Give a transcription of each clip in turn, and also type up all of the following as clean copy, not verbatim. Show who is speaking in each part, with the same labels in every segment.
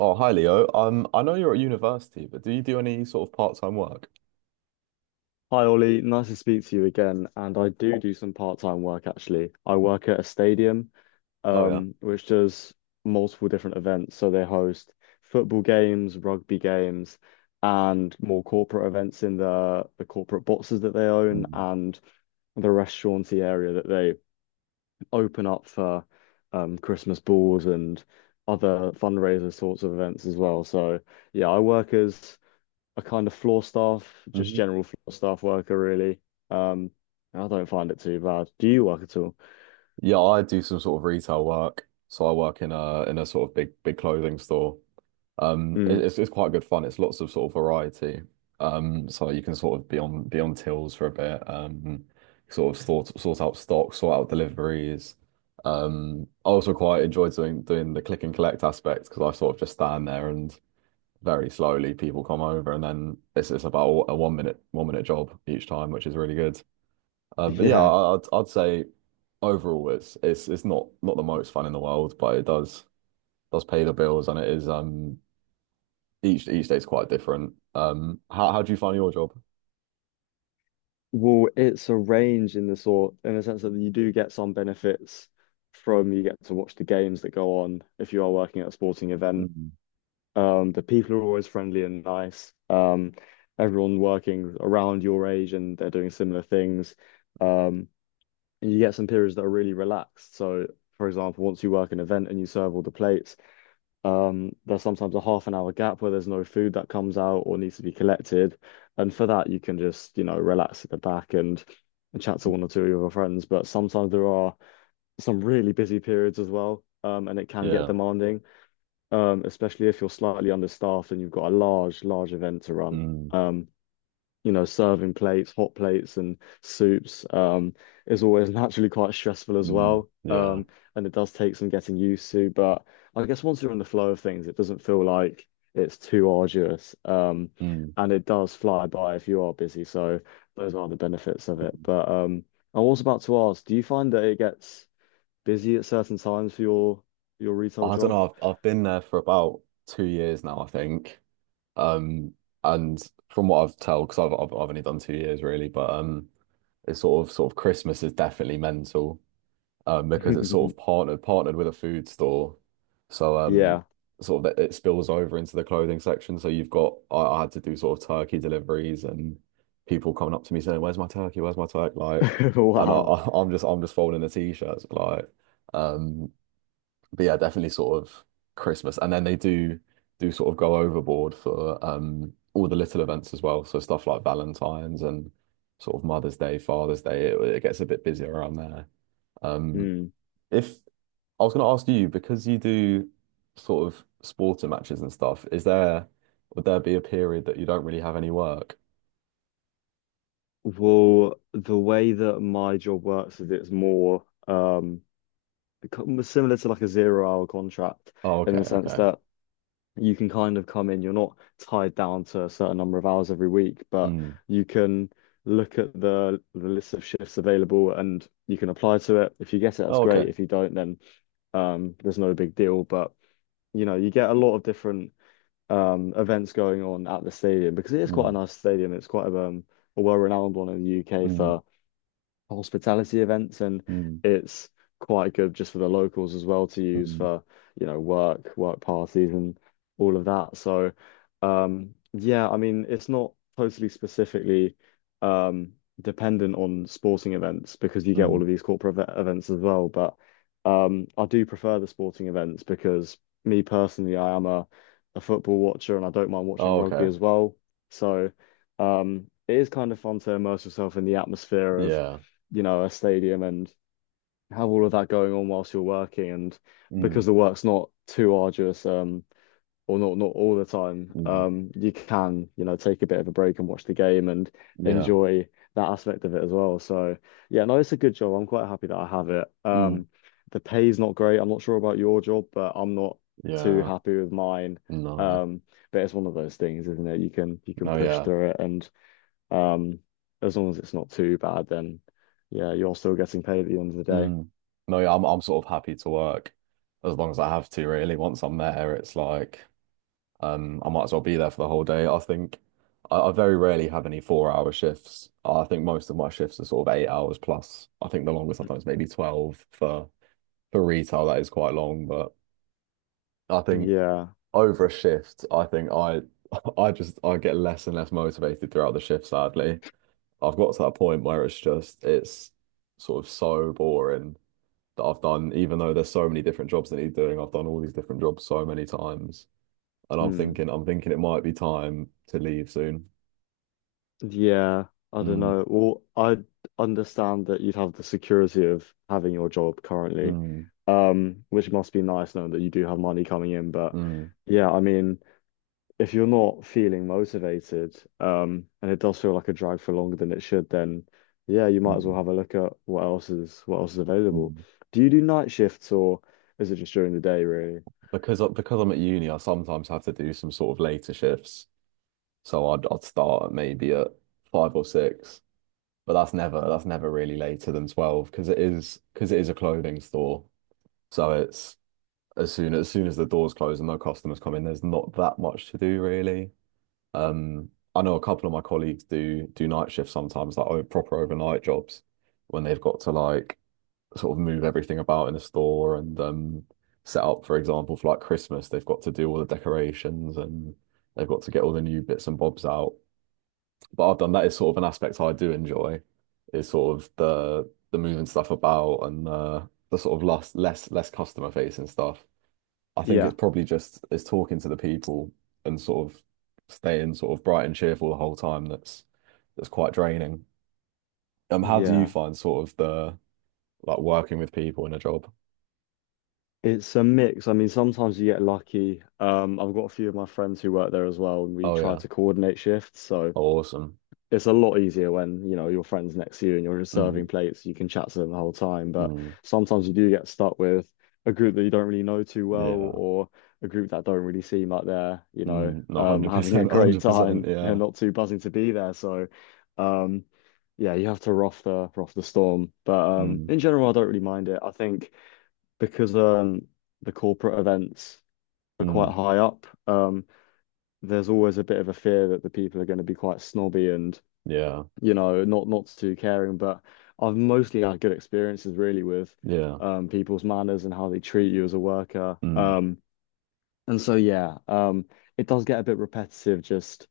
Speaker 1: Oh, hi Leo. I know you're at university, but do you do any sort of part-time work?
Speaker 2: Hi Ollie, nice to speak to you again. And I do do some part-time work actually. I work at a stadium,
Speaker 1: Oh yeah.
Speaker 2: which does multiple different events. So they host football games, rugby games, and more corporate events in the corporate boxes that they own,
Speaker 1: Mm.
Speaker 2: and the restauranty area that they open up for Christmas balls and other fundraiser sorts of events as well. So yeah, I work as a kind of floor staff, just
Speaker 1: Mhm.
Speaker 2: general floor staff worker, really. Um, I don't find it too bad. Do you work at all?
Speaker 1: Yeah, I do some sort of retail work. So I work in a sort of big clothing store. It-
Speaker 2: Mm.
Speaker 1: it's it's quite good fun. It's lots of sort of variety. So you can sort of be on tills for a bit. Sort of sort out stock, sort out deliveries. I also quite enjoy doing the click and collect aspect because I sort of just stand there and very slowly people come over and then it's about a 1 minute job each time, which is really good. But yeah,
Speaker 2: Yeah.
Speaker 1: I'd say overall it's not the most fun in the world, but it does pay the bills, and it is each day's quite different. How do you find your job?
Speaker 2: Well, it's a range in the sort, in the sense that you do get some benefits from you get to watch the games that go on if you are working at a sporting event.
Speaker 1: Mm,
Speaker 2: The people are always friendly and nice. Everyone working around your age and they're doing similar things. Um, and you get some periods that are really relaxed. So, for example, once you work an event and you serve all the plates, there's sometimes a half an hour gap where there's no food that comes out or needs to be collected. And for that, you can just, you know, relax at the back and, chat to one or two of your friends. But sometimes there are some really busy periods as well. And it can get
Speaker 1: yeah.
Speaker 2: demanding, especially if you're slightly understaffed and you've got a large, large event to run.
Speaker 1: Mm,
Speaker 2: Um, you know, serving plates, hot plates, and soups is always naturally quite stressful as
Speaker 1: mm,
Speaker 2: well.
Speaker 1: yeah.
Speaker 2: And it does take some getting used to, but I guess once you're in the flow of things, it doesn't feel like it's too arduous.
Speaker 1: Mm.
Speaker 2: And it does fly by if you are busy. So those are the benefits of it.
Speaker 1: Mm.
Speaker 2: But I was about to ask, do you find that it gets busy at certain times for your retail
Speaker 1: I don't
Speaker 2: job?
Speaker 1: know, I've been there for about 2 years now, I think. um and from what I've tell, because I've only done 2 years really, but it's sort of Christmas is definitely mental, because it's sort of partnered with a food store, so
Speaker 2: Yeah.
Speaker 1: sort of that it spills over into the clothing section. So you've got I had to do sort of turkey deliveries and people coming up to me saying, "Where's my turkey? Where's my turkey?" Like, and I,
Speaker 2: Wow.
Speaker 1: I I'm just folding the t-shirts like. Um, but yeah, definitely sort of Christmas. And then they do do sort of go overboard for all the little events as well. So stuff like Valentine's and sort of Mother's Day, Father's Day, it gets a bit busier around there. Um,
Speaker 2: Hmm.
Speaker 1: if I was going to ask you, because you do sort of sporting matches and stuff, is there would there be a period that you don't really have any work?
Speaker 2: Well, the way that my job works is it's more become similar to like a zero hour contract
Speaker 1: Oh, okay,
Speaker 2: in the sense
Speaker 1: okay.
Speaker 2: that you can kind of come in, you're not tied down to a certain number of hours every week, but
Speaker 1: Mm.
Speaker 2: you can look at the list of shifts available and you can apply to it. If you get it, that's
Speaker 1: Oh,
Speaker 2: great.
Speaker 1: okay.
Speaker 2: If you don't, then there's no big deal. But you know, you get a lot of different events going on at the stadium because it is quite a
Speaker 1: Mm,
Speaker 2: nice stadium. It's quite a well-renowned one in the UK
Speaker 1: mm,
Speaker 2: for hospitality events, and
Speaker 1: mm,
Speaker 2: it's quite good just for the locals as well to use
Speaker 1: mm,
Speaker 2: for you know work parties and all of that. So yeah, I mean, it's not totally specifically um dependent on sporting events because you get all
Speaker 1: mm.
Speaker 2: of these corporate events as well. But I do prefer the sporting events because me personally I am a football watcher, and I don't mind watching
Speaker 1: Oh,
Speaker 2: rugby
Speaker 1: okay.
Speaker 2: as well. So it is kind of fun to immerse yourself in the atmosphere of
Speaker 1: Yeah.
Speaker 2: you know, a stadium, and have all of that going on whilst you're working. And
Speaker 1: Mm,
Speaker 2: because the work's not too arduous, or not all the time,
Speaker 1: mm,
Speaker 2: you can, you know, take a bit of a break and watch the game and
Speaker 1: yeah.
Speaker 2: enjoy that aspect of it as well. So yeah, no, it's a good job. I'm quite happy that I have it.
Speaker 1: Mm,
Speaker 2: The pay's not great. I'm not sure about your job, but I'm not too
Speaker 1: yeah.
Speaker 2: happy with mine.
Speaker 1: No.
Speaker 2: Um, but it's one of those things, isn't it? You can
Speaker 1: No,
Speaker 2: push
Speaker 1: yeah.
Speaker 2: through it, and um, as long as it's not too bad, then yeah, you're still getting paid at the end of the day.
Speaker 1: Mm. No, yeah, I'm sort of happy to work as long as I have to, really. Once I'm there, it's like I might as well be there for the whole day. I very rarely have any 4 hour shifts. I think most of my shifts are sort of 8 hours plus. I think the longest I've done is maybe 12 for retail. That is quite long, but I think
Speaker 2: Yeah.
Speaker 1: over a shift, I think I I get less and less motivated throughout the shift, sadly. I've got to that point where it's just it's sort of so boring that I've done, even though there's so many different jobs that need doing, I've done all these different jobs so many times. And
Speaker 2: Hmm.
Speaker 1: I'm thinking it might be time to leave soon.
Speaker 2: Yeah. I don't
Speaker 1: Mm,
Speaker 2: know. Well, I understand that you'd have the security of having your job currently,
Speaker 1: mm,
Speaker 2: which must be nice knowing that you do have money coming in. But
Speaker 1: mm,
Speaker 2: yeah, I mean, if you're not feeling motivated, and it does feel like a drag for longer than it should, then yeah, you might as well
Speaker 1: mm,
Speaker 2: have a look at what else is available.
Speaker 1: mm.
Speaker 2: Do you do night shifts or is it just during the day, really?
Speaker 1: Because because I'm at uni, I sometimes have to do some sort of later shifts. So I'd start at maybe at five or six, but that's never really later than 12, because it is a clothing store. So it's as soon as the doors close and no customers come in, there's not that much to do really. Um, I know a couple of my colleagues do do night shifts sometimes, like proper overnight jobs when they've got to like sort of move everything about in the store, and set up, for example, for like Christmas, they've got to do all the decorations, and they've got to get all the new bits and bobs out. But I've done that is sort of an aspect I do enjoy, is sort of the moving stuff about, and the sort of less customer facing stuff. I think it's
Speaker 2: Yeah,
Speaker 1: probably just it's talking to the people and sort of staying sort of bright and cheerful the whole time, that's quite draining. How do you
Speaker 2: yeah.
Speaker 1: find sort of the like working with people in a job?
Speaker 2: It's a mix. I mean, sometimes you get lucky. I've got a few of my friends who work there as well, and we
Speaker 1: Oh
Speaker 2: try
Speaker 1: yeah.
Speaker 2: to coordinate shifts. So
Speaker 1: Oh, awesome.
Speaker 2: it's a lot easier when, you know, your friend's next to you and you're just serving
Speaker 1: Mm,
Speaker 2: plates. You can chat to them the whole time. But
Speaker 1: mm,
Speaker 2: sometimes you do get stuck with a group that you don't really know too well,
Speaker 1: yeah.
Speaker 2: or a group that don't really seem like they're, you know,
Speaker 1: Mm, no,
Speaker 2: having a
Speaker 1: 100%,
Speaker 2: great
Speaker 1: 100%,
Speaker 2: time. They're
Speaker 1: yeah.
Speaker 2: not too buzzing to be there. So, um, yeah, you have to rough the storm. But
Speaker 1: Mm,
Speaker 2: in general, I don't really mind it, I think. Because the corporate events are quite
Speaker 1: mm,
Speaker 2: high up, there's always a bit of a fear that the people are going to be quite snobby and,
Speaker 1: yeah.
Speaker 2: you know, not too caring. But I've mostly had good experiences really with
Speaker 1: Yeah.
Speaker 2: people's manners and how they treat you as a worker.
Speaker 1: Mm,
Speaker 2: And so yeah, it does get a bit repetitive just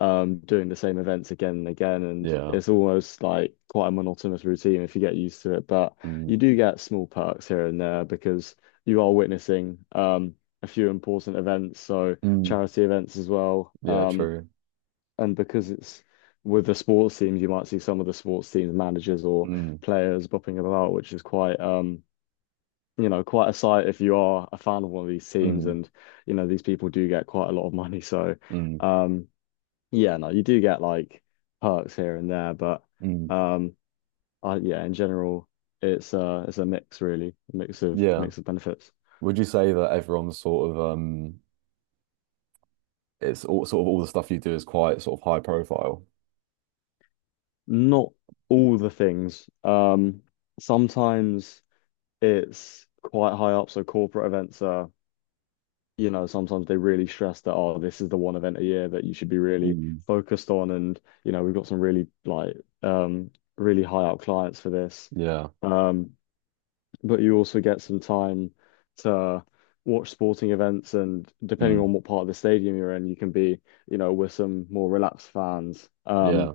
Speaker 2: doing the same events again and again. And
Speaker 1: yeah.
Speaker 2: it's almost like quite a monotonous routine if you get used to it. But you
Speaker 1: Mm,
Speaker 2: do get small perks here and there because you are witnessing a few important events, so
Speaker 1: mm,
Speaker 2: charity events as well.
Speaker 1: yeah, true.
Speaker 2: And because it's with the sports teams, you might see some of the sports teams managers or
Speaker 1: Mm,
Speaker 2: players bopping about, which is quite you know, quite a sight if you are a fan of one of these teams,
Speaker 1: mm,
Speaker 2: and you know these people do get quite a lot of money. So
Speaker 1: mm,
Speaker 2: um yeah, no, you do get like perks here and there, but
Speaker 1: mm,
Speaker 2: um, yeah, in general, it's a mix really, a mix of
Speaker 1: yeah.
Speaker 2: mix of benefits.
Speaker 1: Would you say that everyone's sort of it's all sort of all the stuff you do is quite sort of high profile.
Speaker 2: Not all the things. Sometimes it's quite high up, so corporate events are, you know, sometimes they really stress that, oh, this is the one event a year that you should be really
Speaker 1: Mm,
Speaker 2: focused on, and you know, we've got some really like um really high up clients for this.
Speaker 1: yeah.
Speaker 2: Um, but you also get some time to watch sporting events, and depending
Speaker 1: Mm,
Speaker 2: on what part of the stadium you're in you can be you know with some more relaxed fans
Speaker 1: yeah.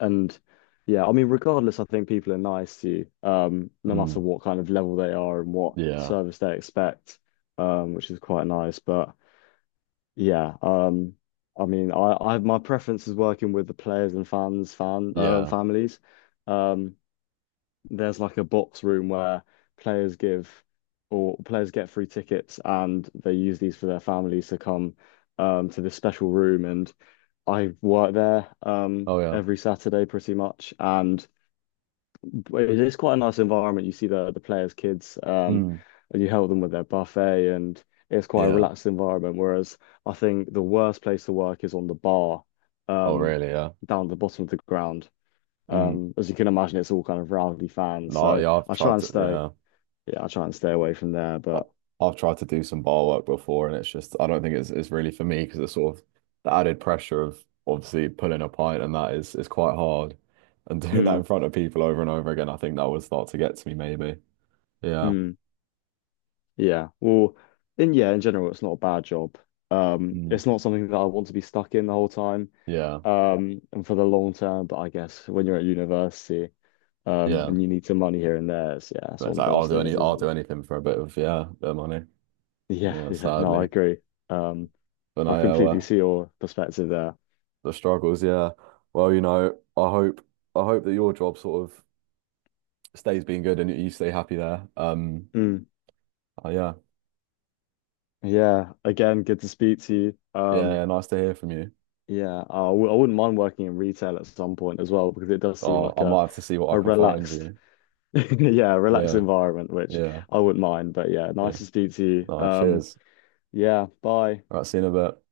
Speaker 2: and yeah I mean regardless I think people are nice to you no matter
Speaker 1: Mm,
Speaker 2: what kind of level they are and what
Speaker 1: yeah.
Speaker 2: service they expect, which is quite nice. But yeah, I mean I my preference is working with the players and fans fan
Speaker 1: Yeah.
Speaker 2: families. um there's like a box room where players give or players get free tickets, and they use these for their families to come to this special room. And I work there
Speaker 1: Oh yeah.
Speaker 2: every Saturday pretty much, and it is quite a nice environment. You see the players' kids,
Speaker 1: Mm,
Speaker 2: and you help them with their buffet, and it's quite a
Speaker 1: yeah.
Speaker 2: relaxed environment. Whereas I think the worst place to work is on the bar,
Speaker 1: Oh
Speaker 2: um
Speaker 1: really? Yeah.
Speaker 2: down at the bottom of the ground.
Speaker 1: Mm.
Speaker 2: As you can imagine, it's all kind of rowdy fans.
Speaker 1: No,
Speaker 2: So
Speaker 1: yeah, I've
Speaker 2: I try
Speaker 1: tried
Speaker 2: and
Speaker 1: to,
Speaker 2: stay,
Speaker 1: yeah,
Speaker 2: yeah, I try and stay away from there.
Speaker 1: I-
Speaker 2: But
Speaker 1: I've tried to do some bar work before, and it's just I don't think it's really for me, because it's sort of the added pressure of obviously pulling a pint and that is quite hard, and doing that
Speaker 2: mm,
Speaker 1: in front of people over and over again, I think that would start to get to me maybe. Yeah,
Speaker 2: mm, yeah, well, in yeah, in general, it's not a bad job.
Speaker 1: mm,
Speaker 2: It's not something that I want to be stuck in the whole time,
Speaker 1: yeah.
Speaker 2: and for the long term. But I guess when you're at university,
Speaker 1: Yeah.
Speaker 2: and you need some money here and there, it's, yeah, it's
Speaker 1: But it's
Speaker 2: one of
Speaker 1: like I'll
Speaker 2: those
Speaker 1: do any
Speaker 2: things,
Speaker 1: I'll
Speaker 2: isn't
Speaker 1: do
Speaker 2: it?
Speaker 1: anything for a bit of yeah, bit of money.
Speaker 2: Yeah,
Speaker 1: Yeah,
Speaker 2: yeah, no, I
Speaker 1: sadly.
Speaker 2: agree. Um,
Speaker 1: But
Speaker 2: I
Speaker 1: no, yeah,
Speaker 2: completely
Speaker 1: well,
Speaker 2: see your perspective there.
Speaker 1: the struggles, yeah. Well, you know, I hope I hope that your job sort of stays being good and you stay happy there.
Speaker 2: Mm,
Speaker 1: Yeah.
Speaker 2: yeah, again, good to speak to you.
Speaker 1: Yeah, yeah, nice to hear from you.
Speaker 2: Yeah, I wouldn't mind working in retail at some point as well, because it does seem
Speaker 1: Oh,
Speaker 2: like
Speaker 1: I might have to see what
Speaker 2: a
Speaker 1: I can find
Speaker 2: relaxed,
Speaker 1: you.
Speaker 2: yeah, relaxed
Speaker 1: Yeah,
Speaker 2: environment, which
Speaker 1: yeah,
Speaker 2: I wouldn't mind. But yeah,
Speaker 1: yeah.
Speaker 2: nice to speak to you.
Speaker 1: No, cheers.
Speaker 2: Yeah, bye.
Speaker 1: All right, see you in a bit.